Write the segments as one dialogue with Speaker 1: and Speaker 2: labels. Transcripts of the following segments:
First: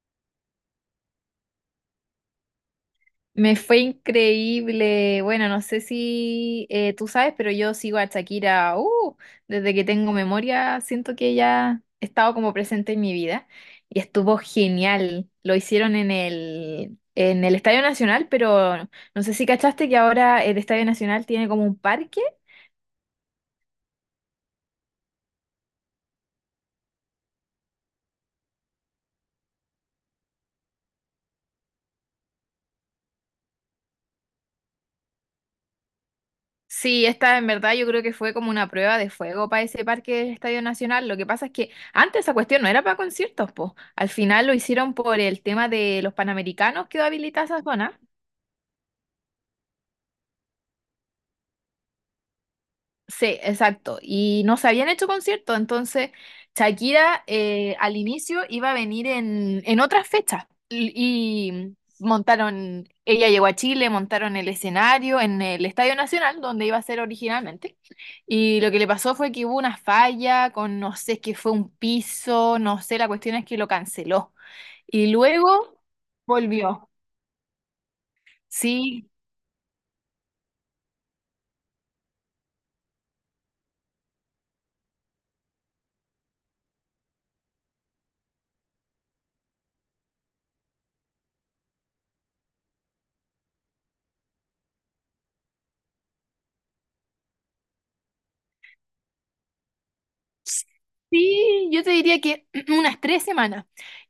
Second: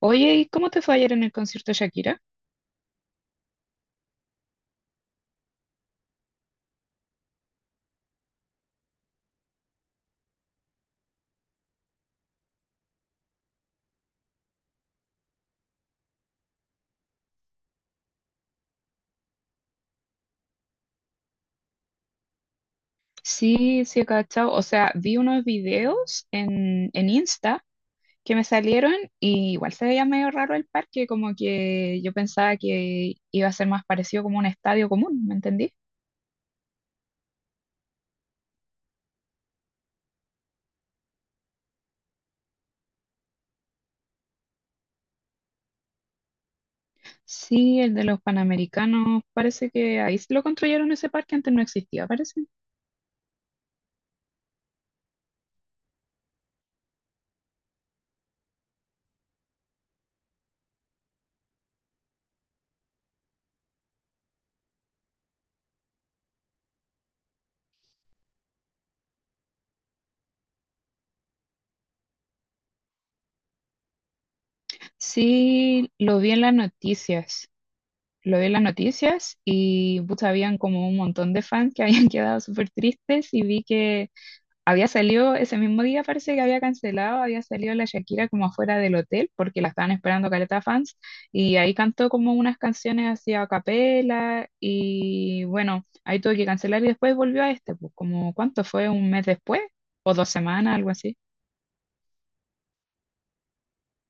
Speaker 1: Oye, ¿y cómo te fue ayer en el concierto de Shakira?
Speaker 2: Me fue increíble. Bueno, no sé si tú sabes, pero yo sigo a Shakira, desde que tengo memoria, siento que ella ha estado como presente en mi vida y estuvo genial. Lo hicieron en el Estadio Nacional, pero no sé si cachaste que ahora el Estadio Nacional tiene como un parque.
Speaker 1: Sí, sí, he cachado. O sea, vi unos videos en, Insta que me salieron y igual se veía medio raro el parque, como que yo pensaba que iba a ser más parecido como un estadio común, ¿me entendí?
Speaker 2: Sí, esta en verdad yo creo que fue como una prueba de fuego para ese parque del Estadio Nacional. Lo que pasa es que antes esa cuestión no era para conciertos, po. Al final lo hicieron por el tema de los Panamericanos, quedó habilitada esa
Speaker 1: Sí, el
Speaker 2: zona.
Speaker 1: de los Panamericanos, parece que ahí lo construyeron ese parque, antes no existía, parece.
Speaker 2: Sí, exacto. Y no se habían hecho conciertos, entonces Shakira al inicio iba a venir en otras fechas. Montaron, ella llegó a Chile, montaron el escenario en el Estadio Nacional, donde iba a ser originalmente. Y lo que le pasó fue que hubo una falla con, no sé, es que fue un piso, no sé, la cuestión es que lo canceló. Y luego
Speaker 1: Sí, lo vi en las
Speaker 2: volvió.
Speaker 1: noticias. Lo vi en las
Speaker 2: Sí,
Speaker 1: noticias y pucha, habían como un montón de fans que habían quedado súper tristes y vi que había salido ese mismo día, parece que había cancelado, había salido la Shakira como afuera del hotel porque la estaban esperando caleta fans y ahí cantó como unas canciones así a capela y bueno, ahí tuve que cancelar y después volvió a este, pues ¿como cuánto fue? ¿Un mes después? ¿O dos semanas? Algo así.
Speaker 2: sí, yo te diría que unas tres semanas.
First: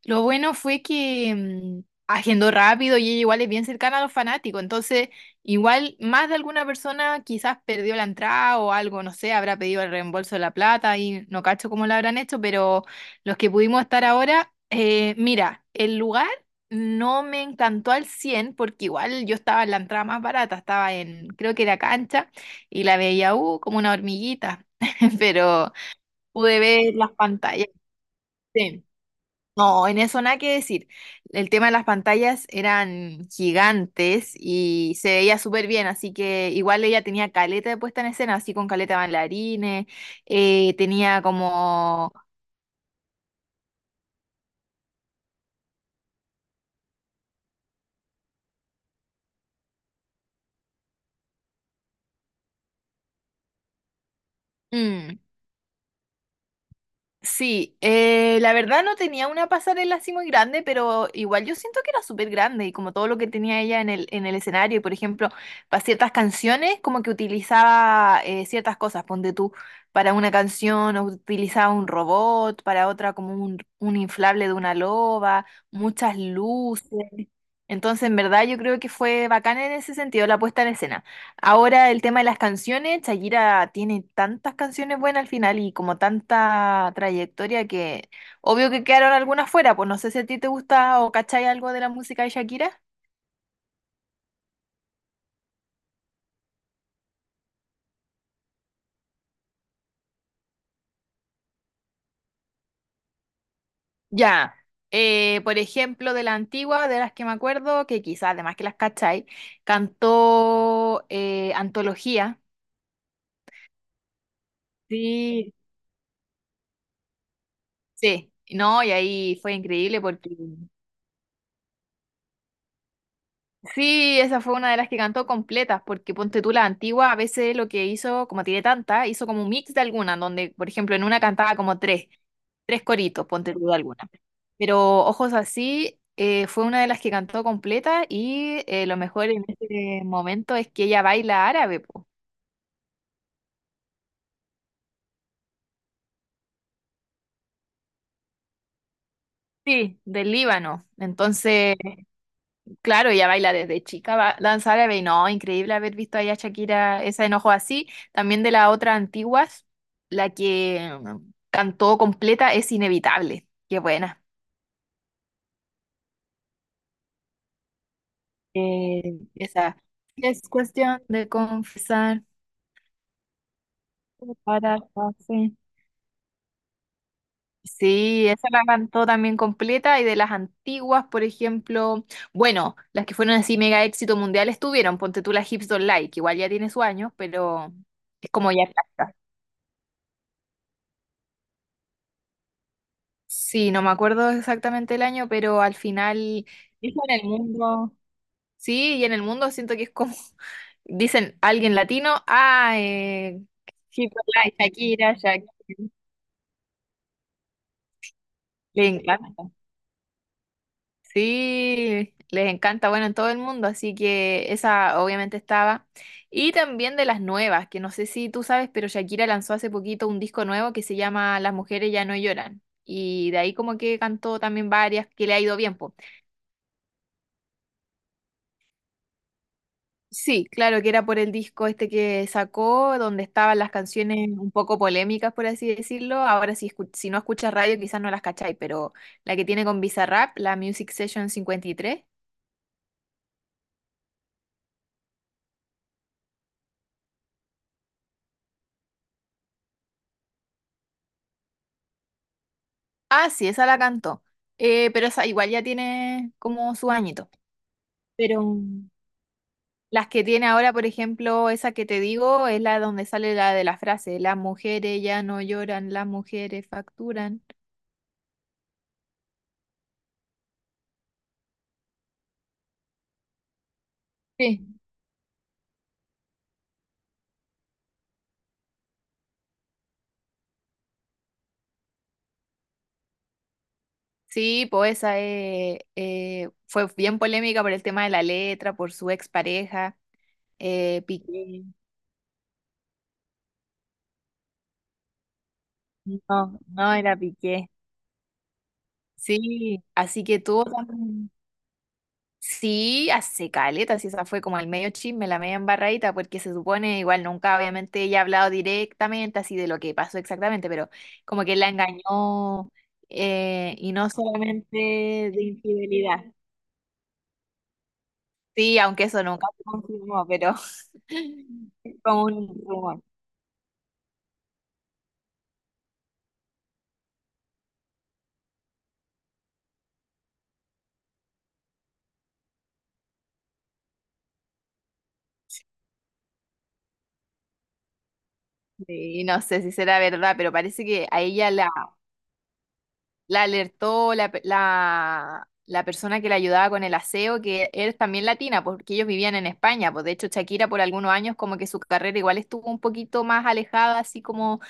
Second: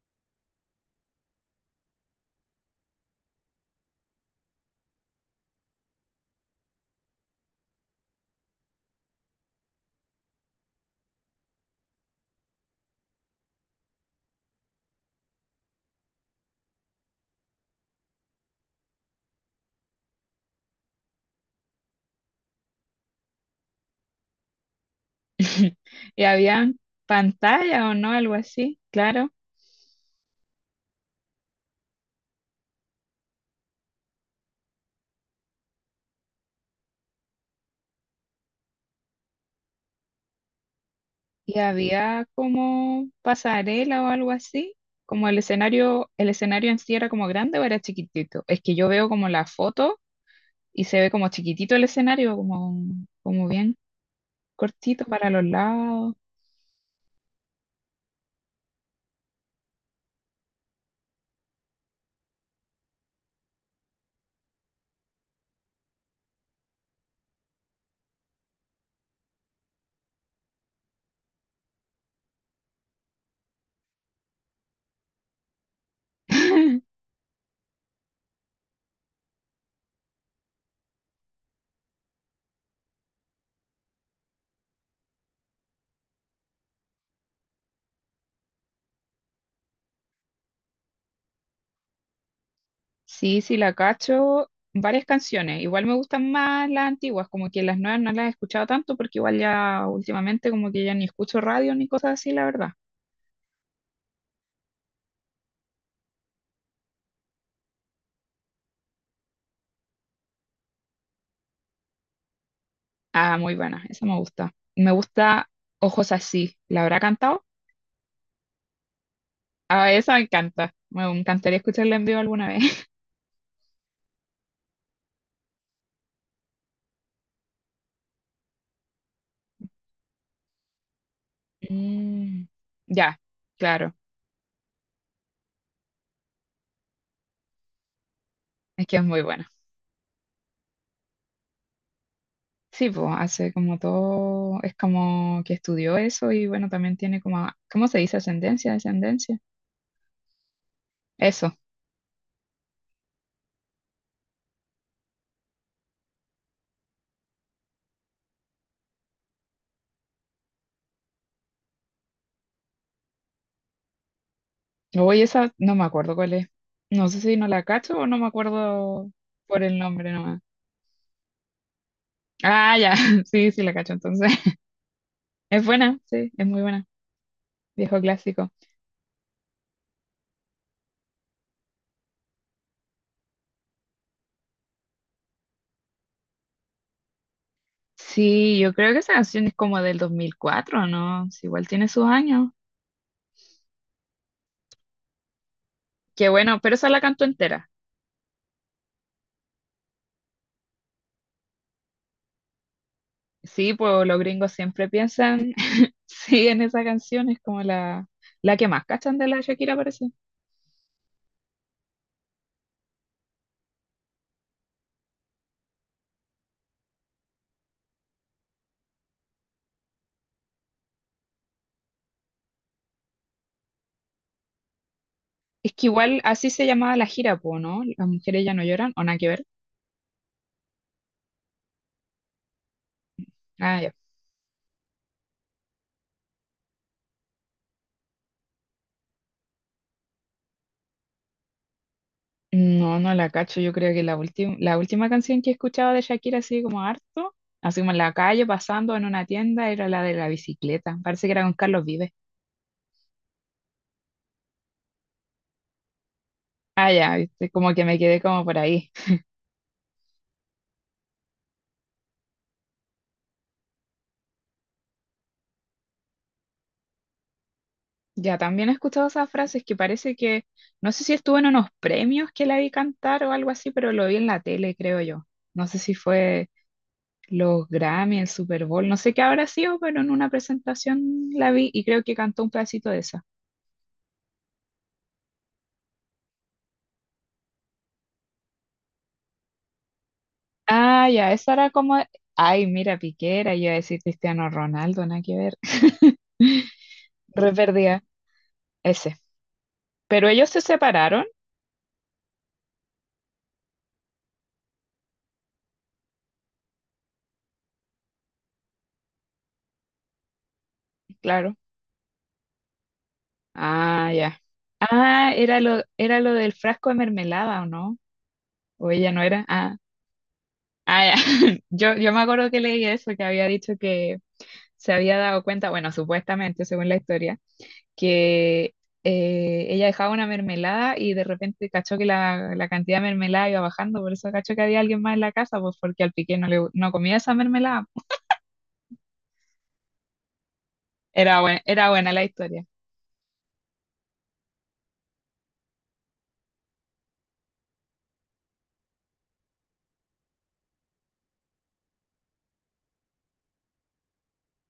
Speaker 2: Lo bueno fue que agendó rápido y ella igual es bien cercana a los fanáticos, entonces igual más de alguna persona quizás perdió la entrada o algo, no sé, habrá pedido el reembolso de la plata y no cacho cómo lo habrán hecho, pero los que pudimos estar ahora, mira, el lugar no me encantó al 100 porque igual yo estaba en la entrada más barata, estaba en, creo que era cancha y la veía, como una hormiguita, pero...
Speaker 1: Y
Speaker 2: Pude
Speaker 1: había
Speaker 2: ver las pantallas.
Speaker 1: pantalla o no, algo así,
Speaker 2: Sí.
Speaker 1: claro.
Speaker 2: No, en eso nada que decir. El tema de las pantallas eran gigantes y se veía súper bien, así que igual ella tenía caleta de puesta en escena, así con caleta de bailarines, tenía
Speaker 1: Y
Speaker 2: como...
Speaker 1: había como pasarela o algo así, como el escenario en sí era como grande o era chiquitito. Es que yo veo como la foto y se ve como chiquitito el escenario, como, como bien cortito
Speaker 2: mm,
Speaker 1: para los lados.
Speaker 2: Sí, la verdad no tenía una pasarela así muy grande, pero igual yo siento que era súper grande y como todo lo que tenía ella en el escenario, y por ejemplo, para ciertas canciones como que utilizaba ciertas cosas, ponte tú, para una canción o utilizaba un robot, para otra como un inflable de una loba, muchas luces. Entonces, en verdad yo creo que fue bacán en ese sentido la puesta en escena. Ahora el tema de las canciones, Shakira tiene tantas canciones buenas al final y como tanta trayectoria que obvio que quedaron algunas fuera, pues no sé si a ti te gusta o cachai algo de la música de Shakira.
Speaker 1: Sí, sí, la cacho. Varias canciones. Igual me gustan más las antiguas, como que las nuevas no las he escuchado tanto porque igual ya últimamente como que ya ni escucho radio ni cosas así, la verdad.
Speaker 2: Ya, por ejemplo, de la antigua, de las que me acuerdo, que quizás además que las cachai, cantó Antología.
Speaker 1: Ah, muy buena, esa me gusta. Me gusta
Speaker 2: Sí.
Speaker 1: Ojos Así. ¿La habrá cantado?
Speaker 2: Sí, no, y ahí fue
Speaker 1: Ah,
Speaker 2: increíble
Speaker 1: esa me
Speaker 2: porque
Speaker 1: encanta. Me encantaría escucharla en vivo alguna vez.
Speaker 2: sí, esa fue una de las que cantó completas, porque ponte tú la antigua, a veces lo que hizo, como tiene tanta, hizo como un mix de alguna, donde, por ejemplo, en una cantaba como tres,
Speaker 1: Mm,
Speaker 2: tres
Speaker 1: ya,
Speaker 2: coritos, ponte tú de
Speaker 1: claro,
Speaker 2: alguna. Pero Ojos Así fue una de las que cantó completa y
Speaker 1: es que
Speaker 2: lo
Speaker 1: es muy
Speaker 2: mejor en
Speaker 1: buena.
Speaker 2: este momento es que ella baila árabe, po.
Speaker 1: Sí, pues hace como todo, es como que estudió eso y bueno, también tiene como, ¿cómo se dice? Ascendencia, descendencia.
Speaker 2: Sí, del Líbano.
Speaker 1: Eso.
Speaker 2: Entonces, claro, ella baila desde chica, danza árabe, y no, increíble haber visto ahí a Shakira esa enojo así. También de las otras antiguas, la que cantó completa es inevitable. Qué buena.
Speaker 1: Oye, esa no me acuerdo cuál es. No sé si no la cacho o no me
Speaker 2: Eh,
Speaker 1: acuerdo por
Speaker 2: esa
Speaker 1: el nombre nomás.
Speaker 2: es cuestión de confesar
Speaker 1: Ah, ya, sí, sí la cacho entonces.
Speaker 2: para hacer.
Speaker 1: Es buena, sí, es muy buena. Viejo
Speaker 2: Sí, esa
Speaker 1: clásico.
Speaker 2: la cantó también completa y de las antiguas, por ejemplo, bueno, las que fueron así mega éxito mundial estuvieron, ponte tú la Hips Don't Lie, que igual ya tiene su año, pero es como
Speaker 1: Sí,
Speaker 2: ya,
Speaker 1: yo creo que esa canción es como del 2004, ¿no? Sí, igual tiene sus años.
Speaker 2: sí, no me acuerdo exactamente el año, pero al final,
Speaker 1: Qué bueno, pero esa la
Speaker 2: dijo en
Speaker 1: canto
Speaker 2: el
Speaker 1: entera.
Speaker 2: mundo, sí, y en el mundo siento que es como, dicen alguien latino, ah,
Speaker 1: Sí, pues
Speaker 2: Hit
Speaker 1: los
Speaker 2: by
Speaker 1: gringos
Speaker 2: Light,
Speaker 1: siempre
Speaker 2: Shakira, Shakira,
Speaker 1: piensan sí, en esa canción es como la, que más
Speaker 2: les
Speaker 1: cachan de la
Speaker 2: encanta,
Speaker 1: Shakira, parece.
Speaker 2: sí, les encanta, bueno, en todo el mundo, así que esa obviamente estaba. Y también de las nuevas, que no sé si tú sabes, pero Shakira lanzó hace poquito un disco nuevo que se llama Las mujeres ya no lloran, y de ahí como que cantó también varias que le ha ido
Speaker 1: Es
Speaker 2: bien,
Speaker 1: que
Speaker 2: po.
Speaker 1: igual así se llamaba la gira, po, ¿no? Las mujeres ya no lloran, o nada que ver.
Speaker 2: Sí, claro, que era por el disco este que sacó, donde estaban las
Speaker 1: Ah, ya.
Speaker 2: canciones un poco polémicas, por así decirlo. Ahora, si, si no escuchas radio, quizás no las cacháis, pero la que tiene con Bizarrap, la Music Session 53.
Speaker 1: No, no la cacho. Yo creo que la última, canción que escuchaba de Shakira, así como harto, así como en la calle, pasando en una tienda, era la de la bicicleta. Parece que era con Carlos Vives.
Speaker 2: Ah, sí, esa la cantó. Pero esa igual ya tiene como su
Speaker 1: Ah, ya,
Speaker 2: añito.
Speaker 1: viste, como que me quedé
Speaker 2: Pero
Speaker 1: como por ahí.
Speaker 2: las que tiene ahora, por ejemplo, esa que te digo, es la donde sale la de la frase, las mujeres ya no lloran, las mujeres facturan.
Speaker 1: Ya, también he escuchado esas frases que parece que, no sé si estuvo en unos premios que la vi cantar o algo así, pero lo vi en la tele,
Speaker 2: Sí.
Speaker 1: creo yo. No sé si fue los Grammy, el Super Bowl, no sé qué habrá sido, pero en una presentación la vi y creo que cantó un pedacito de esa.
Speaker 2: Sí, pues esa fue bien polémica por el tema de la letra, por su expareja,
Speaker 1: Ah, ya, esa
Speaker 2: Piqué.
Speaker 1: era como, ay, mira, Piquera, yo iba a decir Cristiano Ronaldo, nada que ver.
Speaker 2: No, no era
Speaker 1: Re
Speaker 2: Piqué.
Speaker 1: perdida, ese.
Speaker 2: Sí, así
Speaker 1: Pero
Speaker 2: que
Speaker 1: ellos se
Speaker 2: tuvo
Speaker 1: separaron,
Speaker 2: también. Sí, hace caleta, sí, esa fue como el medio chisme, la media embarradita, porque se supone, igual nunca obviamente ella ha hablado directamente así de lo que pasó exactamente, pero como
Speaker 1: claro.
Speaker 2: que la engañó y no
Speaker 1: Ah, ya.
Speaker 2: solamente
Speaker 1: Ah,
Speaker 2: de
Speaker 1: era
Speaker 2: infidelidad.
Speaker 1: lo del frasco de mermelada, ¿o no?
Speaker 2: Sí,
Speaker 1: O
Speaker 2: aunque
Speaker 1: ella
Speaker 2: eso
Speaker 1: no era.
Speaker 2: nunca se
Speaker 1: Ah,
Speaker 2: confirmó, pero
Speaker 1: ah, ya.
Speaker 2: es
Speaker 1: Yo me
Speaker 2: como un
Speaker 1: acuerdo que leí
Speaker 2: rumor.
Speaker 1: eso, que había dicho que se había dado cuenta, bueno, supuestamente, según la historia que ella dejaba una mermelada y de repente cachó que la, cantidad de mermelada iba bajando, por eso cachó que había alguien más en la casa, pues porque al piqué no, le, no comía esa mermelada.
Speaker 2: Sí, no sé si será verdad, pero parece que a ella
Speaker 1: Era buena la historia
Speaker 2: la alertó la persona que la ayudaba con el aseo, que es también latina, porque ellos vivían en España. Pues de hecho, Shakira por algunos años como que su carrera igual estuvo un poquito más alejada, así como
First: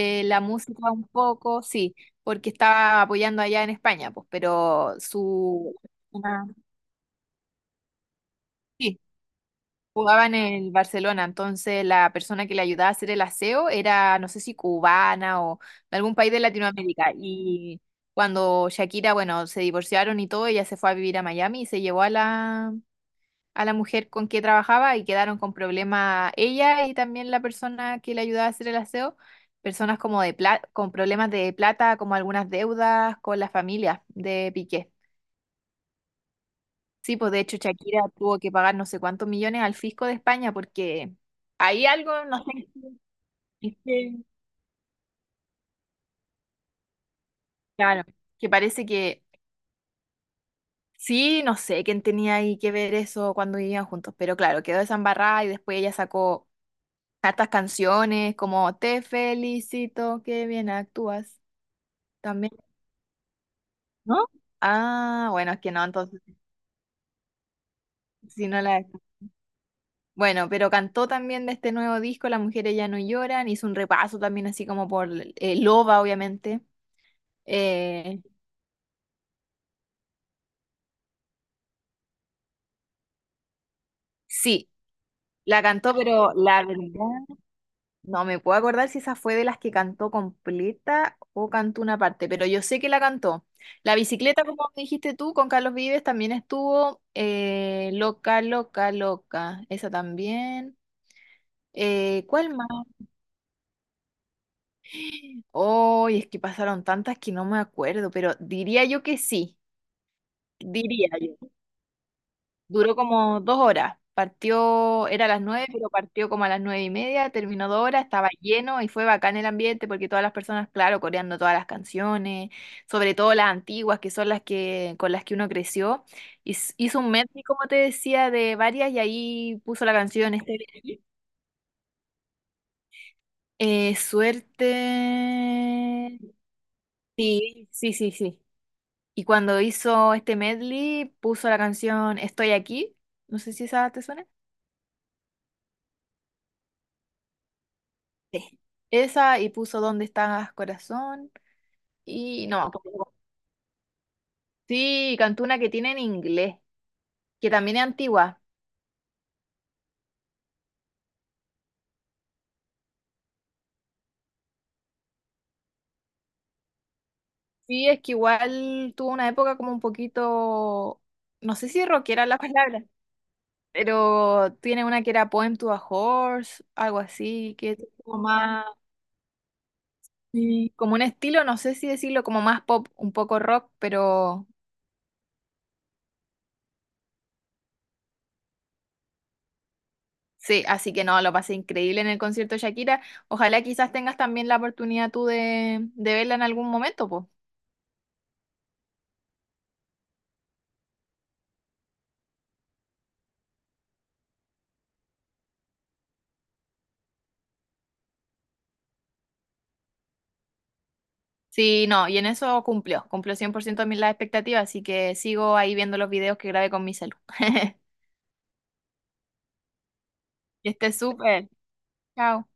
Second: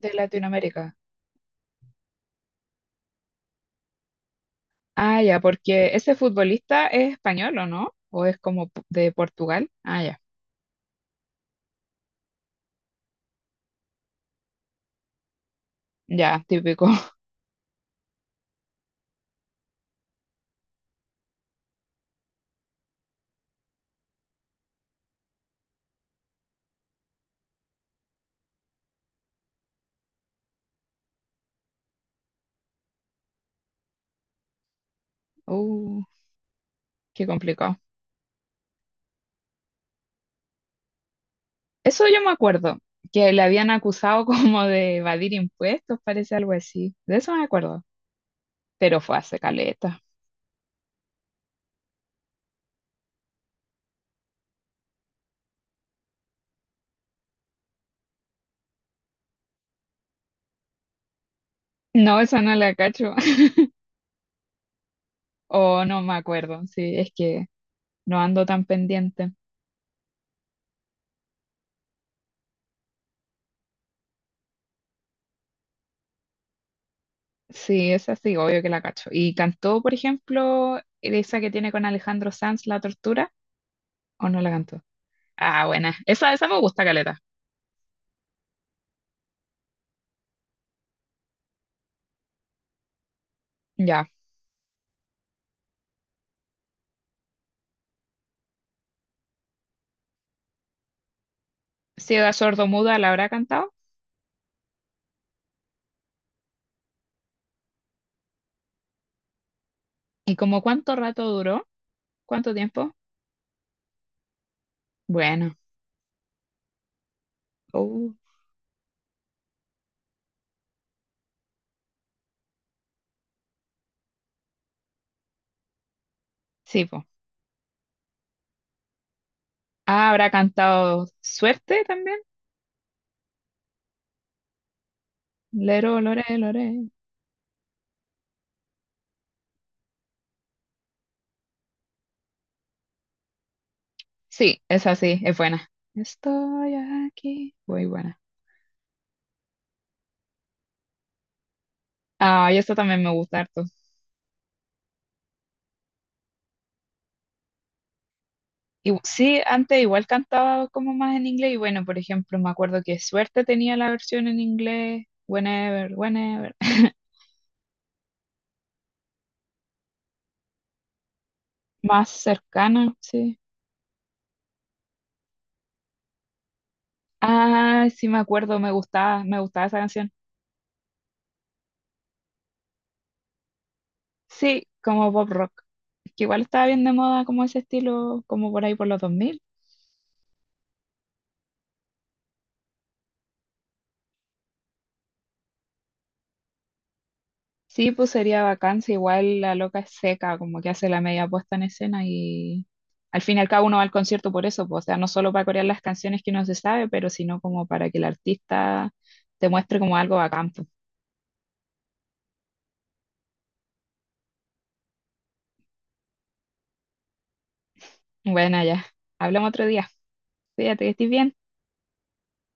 Speaker 1: de
Speaker 2: la música
Speaker 1: Latinoamérica.
Speaker 2: un poco, sí, porque estaba apoyando allá en España, pues, pero
Speaker 1: Ah, ya,
Speaker 2: su...
Speaker 1: porque ese
Speaker 2: Ah,
Speaker 1: futbolista es español, ¿o no? ¿O es como
Speaker 2: sí,
Speaker 1: de Portugal? Ah, ya,
Speaker 2: jugaba en el Barcelona, entonces la persona que le ayudaba a hacer el aseo era, no sé si cubana o de algún país de
Speaker 1: ya, típico.
Speaker 2: Latinoamérica. Y cuando Shakira, bueno, se divorciaron y todo, ella se fue a vivir a Miami y se llevó a a la mujer con que trabajaba y quedaron con problemas ella y también la persona que le ayudaba a hacer el aseo, personas como de con problemas de plata, como algunas deudas con la familia de Piqué.
Speaker 1: Uh,
Speaker 2: Sí,
Speaker 1: qué
Speaker 2: pues de hecho
Speaker 1: complicado.
Speaker 2: Shakira tuvo que pagar no sé cuántos millones al fisco de España porque hay
Speaker 1: Eso yo
Speaker 2: algo,
Speaker 1: me
Speaker 2: no sé,
Speaker 1: acuerdo, que le habían
Speaker 2: es
Speaker 1: acusado como de evadir impuestos, parece algo así. De eso me acuerdo,
Speaker 2: claro, que parece
Speaker 1: pero fue
Speaker 2: que
Speaker 1: hace caleta.
Speaker 2: sí, no sé quién tenía ahí que ver eso cuando vivían juntos, pero claro, quedó desambarrada y después ella sacó hartas canciones como Te felicito, qué bien actúas
Speaker 1: No, esa
Speaker 2: también,
Speaker 1: no la cacho.
Speaker 2: ¿no? Ah, bueno, es que
Speaker 1: O
Speaker 2: no,
Speaker 1: no me
Speaker 2: entonces
Speaker 1: acuerdo. Sí, es que no ando
Speaker 2: si no
Speaker 1: tan
Speaker 2: la...
Speaker 1: pendiente.
Speaker 2: Bueno, pero cantó también de este nuevo disco, Las mujeres ya no lloran, hizo un repaso también así como por Loba, obviamente.
Speaker 1: Sí, esa
Speaker 2: Eh,
Speaker 1: sí, obvio que la cacho. ¿Y cantó, por ejemplo, esa que tiene con Alejandro Sanz, La Tortura? ¿O no la
Speaker 2: sí,
Speaker 1: cantó?
Speaker 2: la
Speaker 1: Ah,
Speaker 2: cantó,
Speaker 1: buena.
Speaker 2: pero
Speaker 1: Esa me
Speaker 2: la
Speaker 1: gusta,
Speaker 2: verdad
Speaker 1: caleta.
Speaker 2: no me puedo acordar si esa fue de las que cantó completa o cantó una parte, pero yo sé que la cantó. La
Speaker 1: Ya.
Speaker 2: bicicleta, como dijiste tú, con Carlos Vives también estuvo loca, loca, loca. Esa también.
Speaker 1: Ciega
Speaker 2: ¿Cuál más?
Speaker 1: sordomuda la habrá cantado.
Speaker 2: Hoy es que pasaron tantas que no me acuerdo, pero diría yo que sí.
Speaker 1: ¿Y como cuánto
Speaker 2: Diría
Speaker 1: rato
Speaker 2: yo.
Speaker 1: duró? ¿Cuánto
Speaker 2: Duró
Speaker 1: tiempo?
Speaker 2: como dos horas. Partió, era a las
Speaker 1: Bueno.
Speaker 2: nueve, pero partió como a las nueve y media, terminó dos horas,
Speaker 1: Uh,
Speaker 2: estaba lleno y fue bacán el ambiente porque todas las personas, claro, coreando todas las canciones, sobre todo las antiguas, que son las que, con las que uno creció.
Speaker 1: sí,
Speaker 2: Hizo
Speaker 1: pues.
Speaker 2: un medley, como te decía, de varias y ahí puso la
Speaker 1: Ah, habrá
Speaker 2: canción este
Speaker 1: cantado Suerte también. Lero,
Speaker 2: suerte.
Speaker 1: lore, lore.
Speaker 2: Sí, sí, sí, sí. Y cuando hizo este medley, puso la canción Estoy aquí. No sé si esa te suena.
Speaker 1: Sí, esa sí, es buena. Estoy aquí. Muy buena.
Speaker 2: Sí. Esa y puso ¿Dónde estás, corazón? Y
Speaker 1: Ah, y
Speaker 2: no,
Speaker 1: esto también me gusta harto.
Speaker 2: sí, cantó una que tiene en inglés, que también es antigua.
Speaker 1: Y, sí, antes igual cantaba como más en inglés y bueno, por ejemplo, me acuerdo que Suerte tenía la versión en inglés, Whenever, Whenever,
Speaker 2: Sí, es que igual tuvo una época como un poquito, no sé si
Speaker 1: más
Speaker 2: rockera la palabra,
Speaker 1: cercana, sí.
Speaker 2: pero tiene una que era Poem to a Horse, algo así, que
Speaker 1: Ah,
Speaker 2: es
Speaker 1: sí, me
Speaker 2: como
Speaker 1: acuerdo,
Speaker 2: más,
Speaker 1: me gustaba esa canción.
Speaker 2: sí, como un estilo, no sé si decirlo, como más pop, un poco rock, pero
Speaker 1: Sí, como pop rock, que igual estaba bien de moda como ese estilo, como por ahí por los 2000.
Speaker 2: sí, así que no, lo pasé increíble en el concierto de Shakira. Ojalá quizás tengas también la oportunidad tú de verla en algún momento, pues.
Speaker 1: Sí, pues sería vacancia, igual la loca es seca, como que hace la media puesta en escena y al fin y al cabo uno va al concierto por eso, pues, o sea, no solo para corear las canciones que uno se sabe, pero sino como para que el artista te muestre como algo bacán. Pues.
Speaker 2: Sí, no, y en eso cumplió, cumplió 100% de las expectativas, así que sigo ahí viendo los videos que grabé con mi celu.
Speaker 1: Bueno, ya, hablamos otro día.
Speaker 2: Que
Speaker 1: Fíjate que
Speaker 2: estés
Speaker 1: estés bien.
Speaker 2: súper. Chao.